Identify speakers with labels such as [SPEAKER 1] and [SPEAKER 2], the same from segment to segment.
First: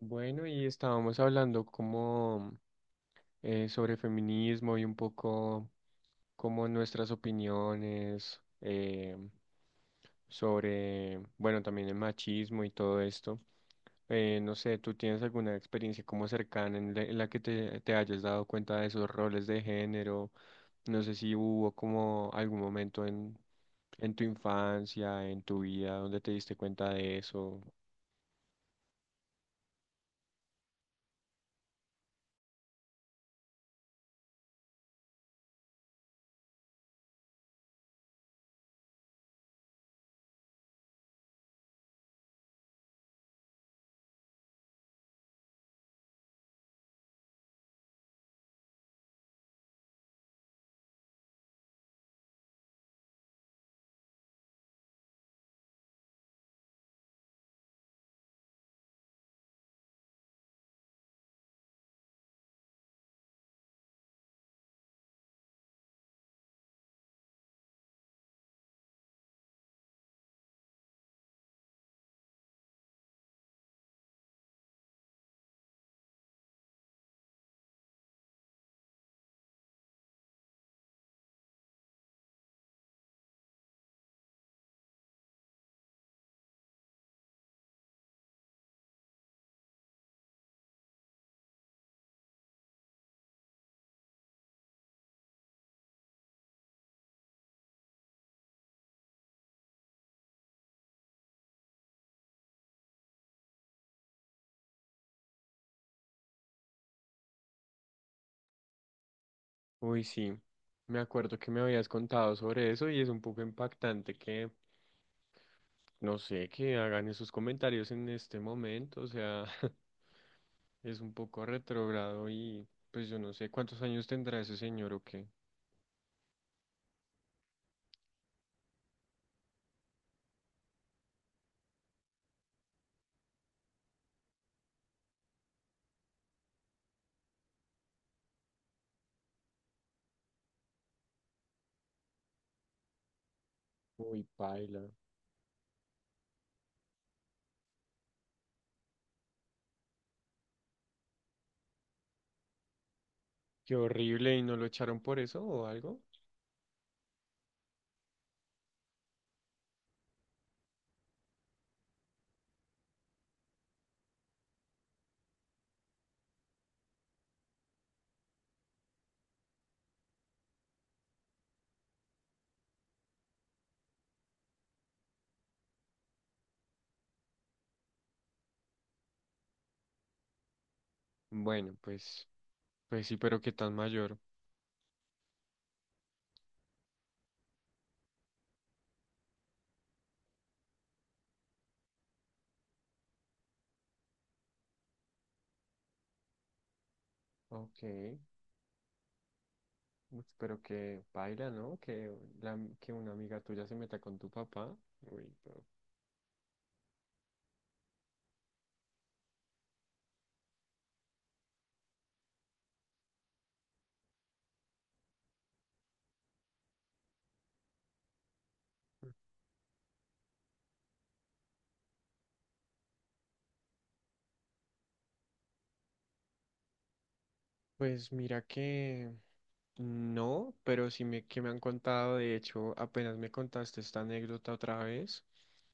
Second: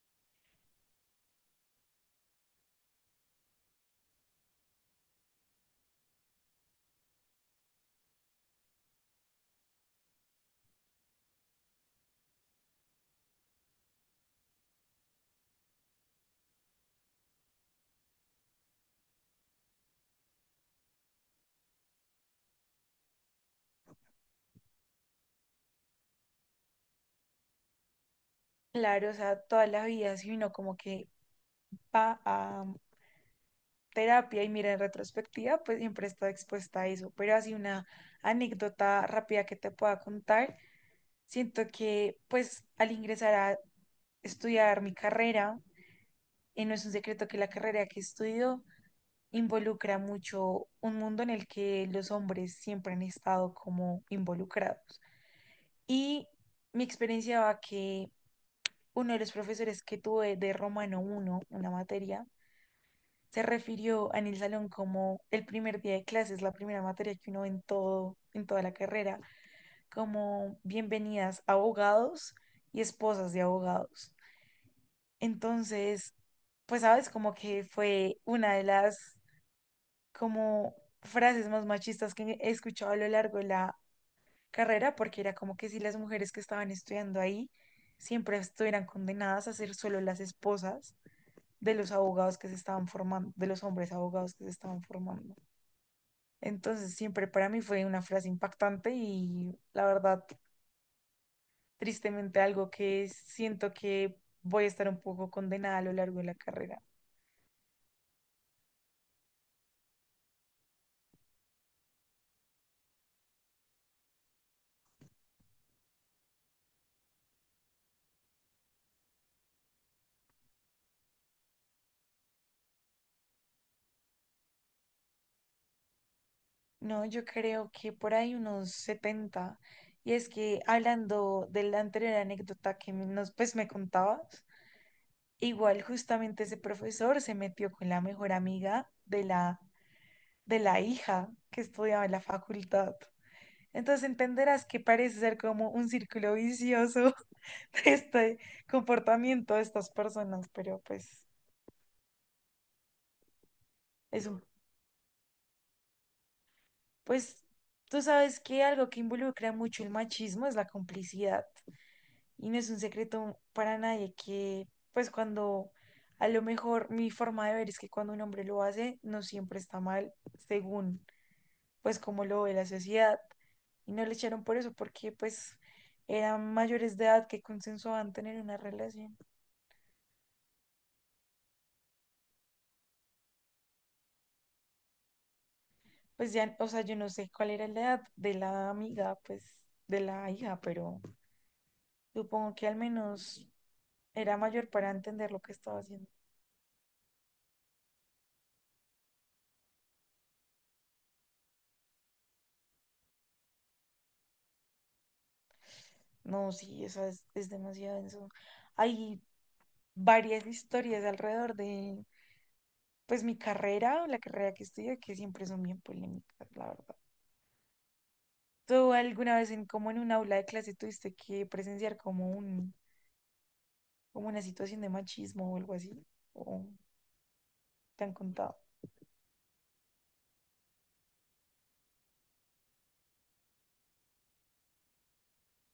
[SPEAKER 1] Bueno, y estábamos hablando como sobre feminismo y un poco como nuestras opiniones sobre, bueno, también el machismo y todo esto. No sé, ¿tú tienes alguna experiencia como cercana en la que te hayas dado cuenta de esos roles de género? No sé si hubo como algún momento en tu infancia, en tu vida, donde te diste cuenta de eso.
[SPEAKER 2] Claro, o sea, toda la vida, si uno como que va a terapia y mira en retrospectiva, pues siempre está expuesta a eso. Pero así una anécdota rápida que te pueda contar, siento que pues al ingresar a estudiar mi carrera, no es un secreto que la carrera que estudio involucra mucho un mundo en el que los hombres siempre han estado como involucrados. Y mi experiencia va que uno de los profesores que tuve de Romano uno, una materia, se refirió en el salón, como el primer día de clases, la primera materia que uno ve en toda la carrera, como bienvenidas abogados y esposas de abogados. Entonces, pues sabes, como que fue una de las, como, frases más machistas que he escuchado a lo largo de la carrera, porque era como que si las mujeres que estaban estudiando ahí siempre estuvieran condenadas a ser solo las esposas de los abogados que se estaban formando, de los hombres abogados que se estaban formando. Entonces, siempre para mí fue una frase impactante y, la verdad, tristemente algo que siento que voy a estar un poco condenada a lo largo de la carrera.
[SPEAKER 1] Uy, sí, me acuerdo que me habías contado sobre eso y es un poco impactante que, no sé, que hagan esos comentarios en este momento, o sea, es un poco retrógrado y pues yo no sé cuántos años tendrá ese señor o qué.
[SPEAKER 2] No, yo creo que por ahí unos setenta. Y es que, hablando de la anterior anécdota que nos, pues, me contabas, igual justamente ese profesor se metió con la mejor amiga de la, hija que estudiaba en la facultad. Entonces
[SPEAKER 1] Uy,
[SPEAKER 2] entenderás que
[SPEAKER 1] paila,
[SPEAKER 2] parece ser como un círculo vicioso. Este comportamiento de estas personas, pero pues
[SPEAKER 1] qué
[SPEAKER 2] es
[SPEAKER 1] horrible y
[SPEAKER 2] un,
[SPEAKER 1] no lo echaron por eso o algo.
[SPEAKER 2] pues tú sabes que algo que involucra mucho el machismo es la complicidad, y no es un secreto para nadie que, pues, cuando, a lo mejor, mi forma de ver es que cuando un hombre lo hace no siempre está mal, según pues como lo ve la sociedad, y no le echaron por eso porque pues eran mayores de edad que consensuaban tener una relación.
[SPEAKER 1] Bueno, pues, pues sí, pero qué tan mayor.
[SPEAKER 2] Pues ya, o sea, yo no sé cuál era la edad de la amiga, pues, de la hija, pero supongo que al menos era mayor para entender lo que estaba haciendo.
[SPEAKER 1] Ok, pues, pero que paila, ¿no? Que, la, que una amiga tuya se meta con tu papá. Uy, pero...
[SPEAKER 2] No, sí, eso es, demasiado denso. Hay varias historias alrededor de, pues, mi carrera, la carrera que estudio, que siempre son bien polémicas, la verdad. ¿Tú alguna vez, en, como en un aula de clase, tuviste que presenciar como una situación de machismo o algo así? ¿O te
[SPEAKER 1] Pues
[SPEAKER 2] han
[SPEAKER 1] mira
[SPEAKER 2] contado?
[SPEAKER 1] que... No, pero sí me, que me han contado. De hecho, apenas me contaste esta anécdota otra vez,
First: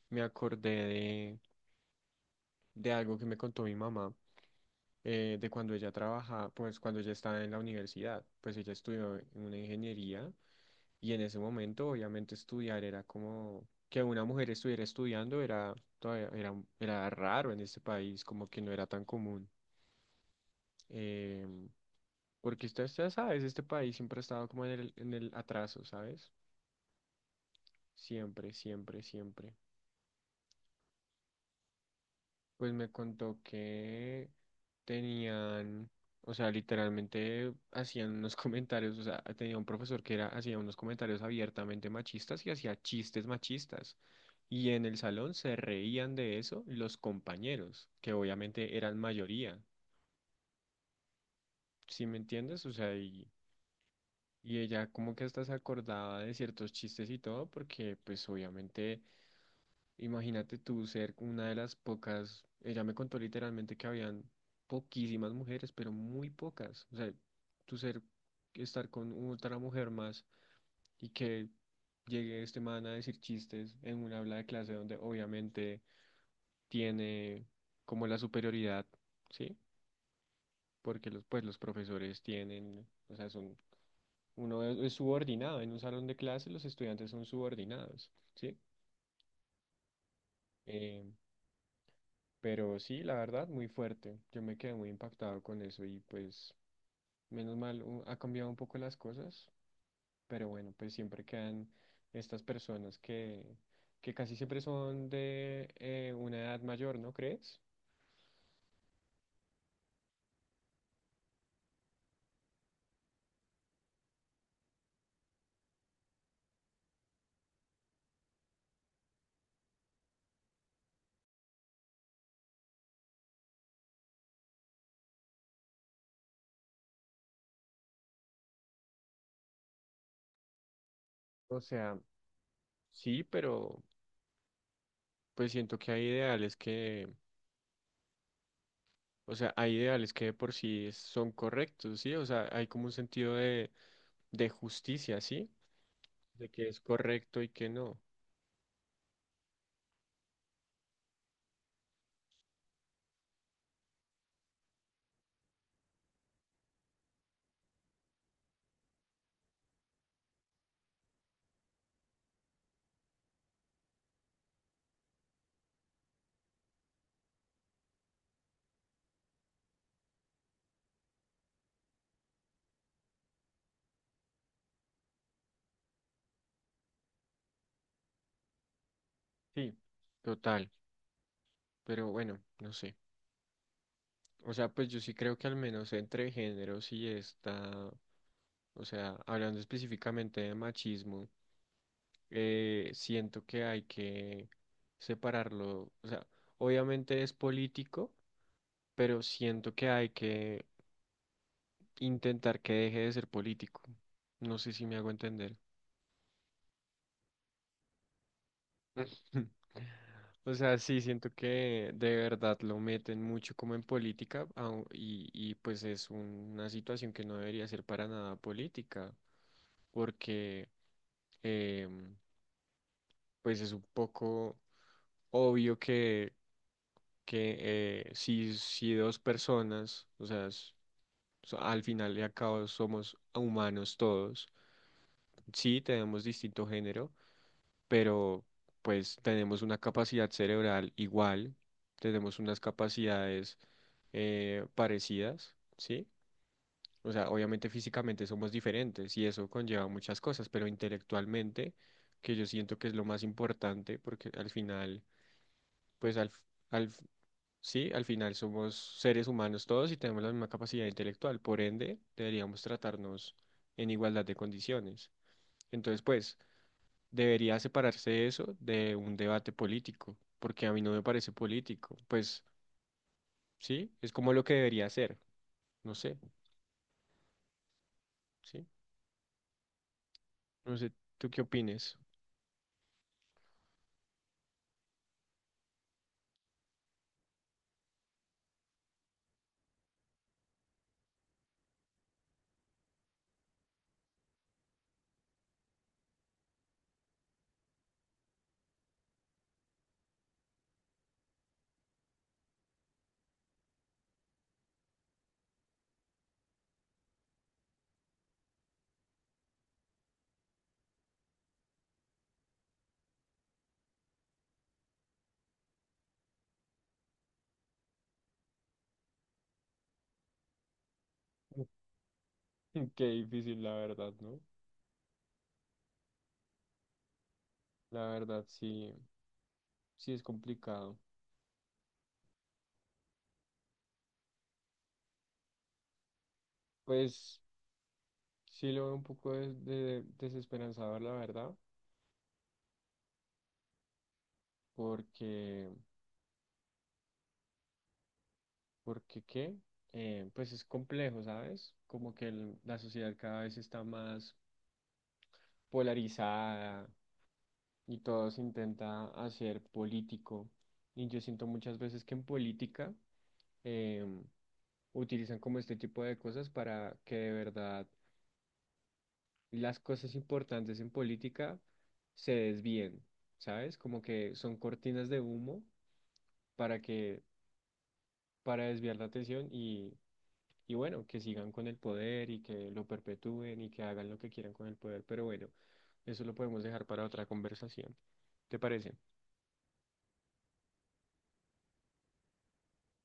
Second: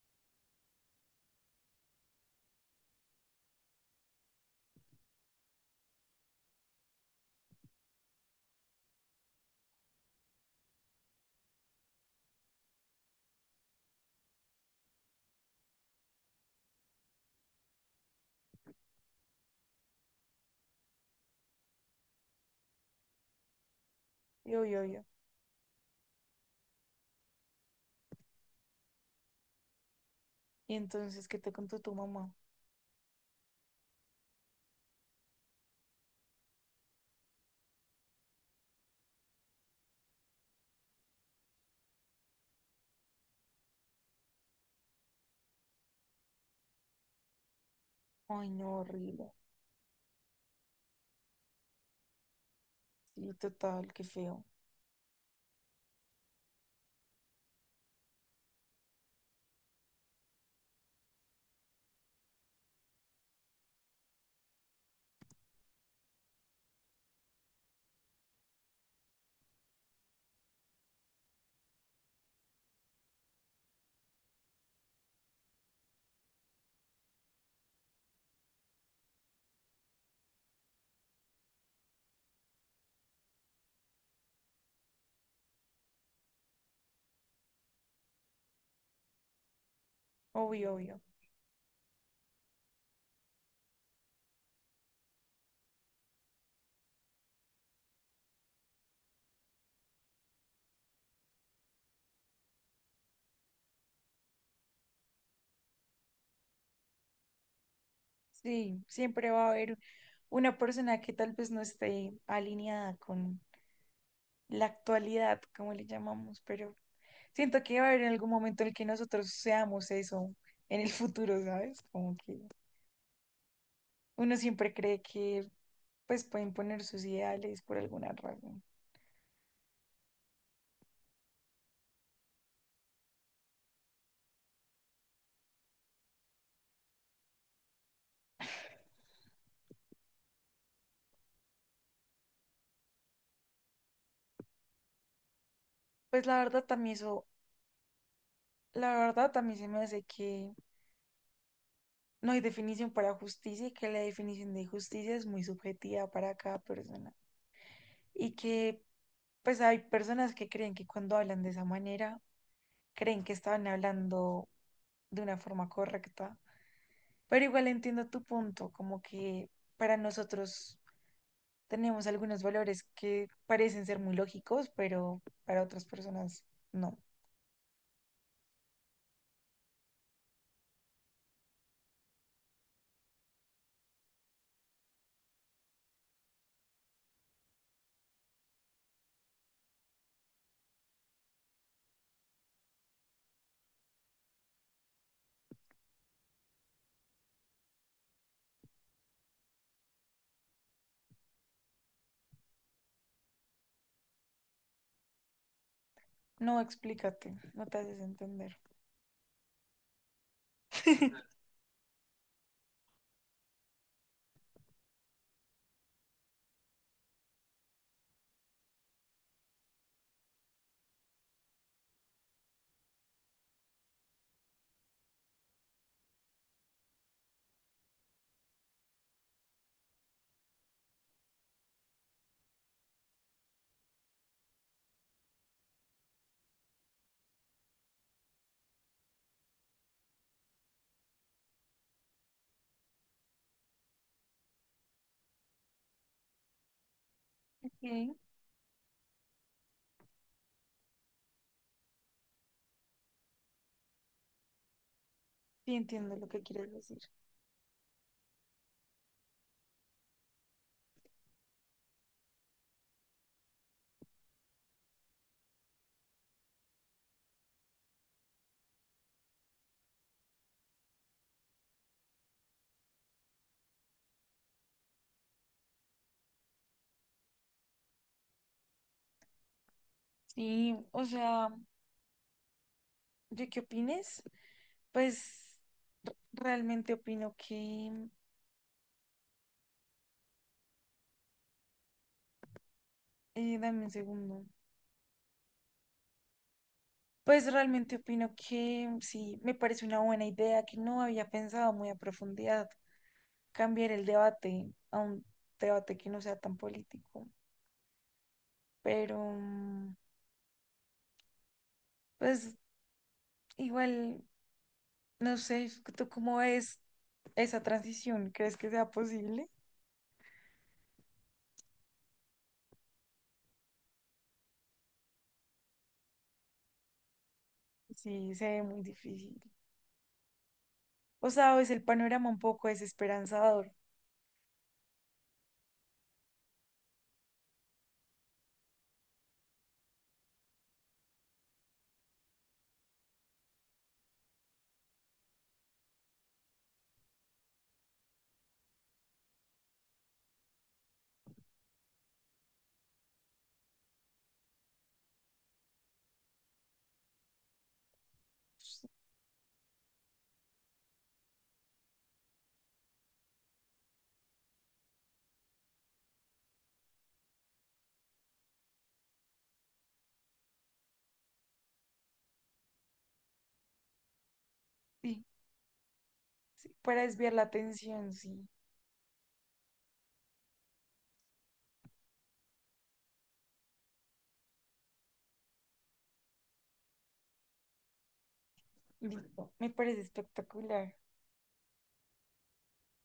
[SPEAKER 1] me acordé de algo que me contó mi mamá, de cuando ella trabaja, pues cuando ella estaba en la universidad. Pues ella estudió en una ingeniería y en ese momento obviamente estudiar era como que una mujer estuviera estudiando era, todavía era, era raro en este país, como que no era tan común. em, Porque usted sabe, este país siempre ha estado
[SPEAKER 2] Yo,
[SPEAKER 1] como en
[SPEAKER 2] yo,
[SPEAKER 1] el,
[SPEAKER 2] yo.
[SPEAKER 1] en el atraso, ¿sabes? Siempre, siempre, siempre.
[SPEAKER 2] Y entonces, ¿qué te contó tu mamá?
[SPEAKER 1] Pues me contó que tenían, o sea, literalmente hacían unos comentarios. O sea, tenía un profesor que era, hacía unos comentarios abiertamente machistas y hacía chistes machistas. Y en el salón se reían de eso los compañeros, que
[SPEAKER 2] Ay,
[SPEAKER 1] obviamente
[SPEAKER 2] no,
[SPEAKER 1] eran
[SPEAKER 2] horrible.
[SPEAKER 1] mayoría, ¿sí me entiendes? O sea,
[SPEAKER 2] Sí, total, qué feo.
[SPEAKER 1] y ella como que hasta se acordaba de ciertos chistes y todo, porque pues obviamente imagínate tú ser una de las pocas. Ella me contó literalmente que habían poquísimas mujeres, pero muy pocas. O sea, tú ser, estar con otra mujer más y que llegue este man a decir chistes en un habla de clase donde obviamente tiene como la superioridad, ¿sí? Porque los, pues los profesores tienen, o sea, son, uno es subordinado, en un salón de clase los estudiantes son subordinados, ¿sí?
[SPEAKER 2] Obvio, obvio.
[SPEAKER 1] Eh, Pero sí, la verdad, muy fuerte. Yo me quedé muy impactado con eso y pues menos mal ha cambiado un poco las cosas, pero bueno, pues siempre quedan estas personas que casi siempre son de una edad mayor, ¿no crees?
[SPEAKER 2] Sí, siempre va a haber una persona que tal vez no esté alineada con la actualidad, como le llamamos, pero siento que va a haber en algún momento en el que nosotros seamos eso en el futuro, ¿sabes? Como que uno siempre cree que pues pueden poner sus ideales por alguna razón.
[SPEAKER 1] O sea, sí, pero pues siento que hay ideales que, o sea, hay ideales que de por sí son correctos, ¿sí? O sea, hay como un sentido de justicia, ¿sí?
[SPEAKER 2] Pues la
[SPEAKER 1] De
[SPEAKER 2] verdad
[SPEAKER 1] que es
[SPEAKER 2] también eso,
[SPEAKER 1] correcto y que no.
[SPEAKER 2] la verdad también se me hace que no hay definición para justicia y que la definición de justicia es muy subjetiva para cada persona. Y que, pues, hay personas que creen que, cuando hablan de esa manera, creen que estaban hablando de una forma correcta. Pero igual entiendo tu punto, como que para nosotros tenemos algunos valores que parecen ser muy lógicos, pero para otras personas no.
[SPEAKER 1] Sí, total, pero bueno, no sé. O sea, pues yo sí creo que al menos entre géneros sí está, o sea, hablando específicamente de machismo, siento que hay que separarlo. O sea, obviamente es político, pero siento que hay que intentar que deje de ser político. No sé si me hago entender.
[SPEAKER 2] No, explícate, no te haces entender.
[SPEAKER 1] O sea, sí, siento que de verdad lo meten mucho como en política y pues es una situación que no debería ser para nada política. Porque eh, pues es un poco obvio que si, si dos personas, o sea, al final y al cabo somos humanos todos, sí tenemos distinto género, pero pues tenemos una capacidad cerebral igual, tenemos unas capacidades parecidas, ¿sí? O sea, obviamente
[SPEAKER 2] Sí.
[SPEAKER 1] físicamente somos diferentes y eso conlleva muchas cosas, pero intelectualmente, que yo siento que es lo más importante, porque al final,
[SPEAKER 2] Sí, entiendo
[SPEAKER 1] pues
[SPEAKER 2] lo que quieres
[SPEAKER 1] al,
[SPEAKER 2] decir.
[SPEAKER 1] f- sí, al final somos seres humanos todos y tenemos la misma capacidad intelectual, por ende, deberíamos tratarnos en igualdad de condiciones. Entonces, pues, debería separarse eso de un debate político, porque a mí no me parece político. Pues, sí, es como lo que debería ser, no sé, sí, no
[SPEAKER 2] Sí,
[SPEAKER 1] sé,
[SPEAKER 2] o
[SPEAKER 1] ¿tú qué
[SPEAKER 2] sea,
[SPEAKER 1] opines?
[SPEAKER 2] ¿yo qué opines? Pues realmente opino que, dame un segundo. Pues realmente opino que sí, me parece una buena idea que no había pensado muy a profundidad: cambiar el debate a un debate que no sea tan político. Pero, pues, igual, no sé, ¿tú cómo ves esa transición? ¿Crees que sea posible?
[SPEAKER 1] Qué difícil, la verdad, ¿no? La
[SPEAKER 2] Sí,
[SPEAKER 1] verdad,
[SPEAKER 2] se ve muy
[SPEAKER 1] sí,
[SPEAKER 2] difícil.
[SPEAKER 1] sí es complicado.
[SPEAKER 2] O sea, es el panorama un poco desesperanzador.
[SPEAKER 1] Pues sí lo veo un poco desesperanzador, la verdad, porque, porque qué, pues es complejo, ¿sabes? Como que la sociedad cada vez está más polarizada y todo se intenta hacer político. Y yo siento muchas veces que en política em, utilizan como este tipo de cosas para que de verdad las cosas importantes en política se desvíen, ¿sabes? Como que son cortinas de
[SPEAKER 2] Sí.
[SPEAKER 1] humo para
[SPEAKER 2] Para
[SPEAKER 1] que,
[SPEAKER 2] desviar la atención, sí.
[SPEAKER 1] para desviar la atención y bueno, que sigan con el poder y que lo perpetúen y que hagan lo que quieran con el poder. Pero bueno, eso lo podemos dejar para otra conversación. ¿Te parece?
[SPEAKER 2] Listo. Me parece espectacular.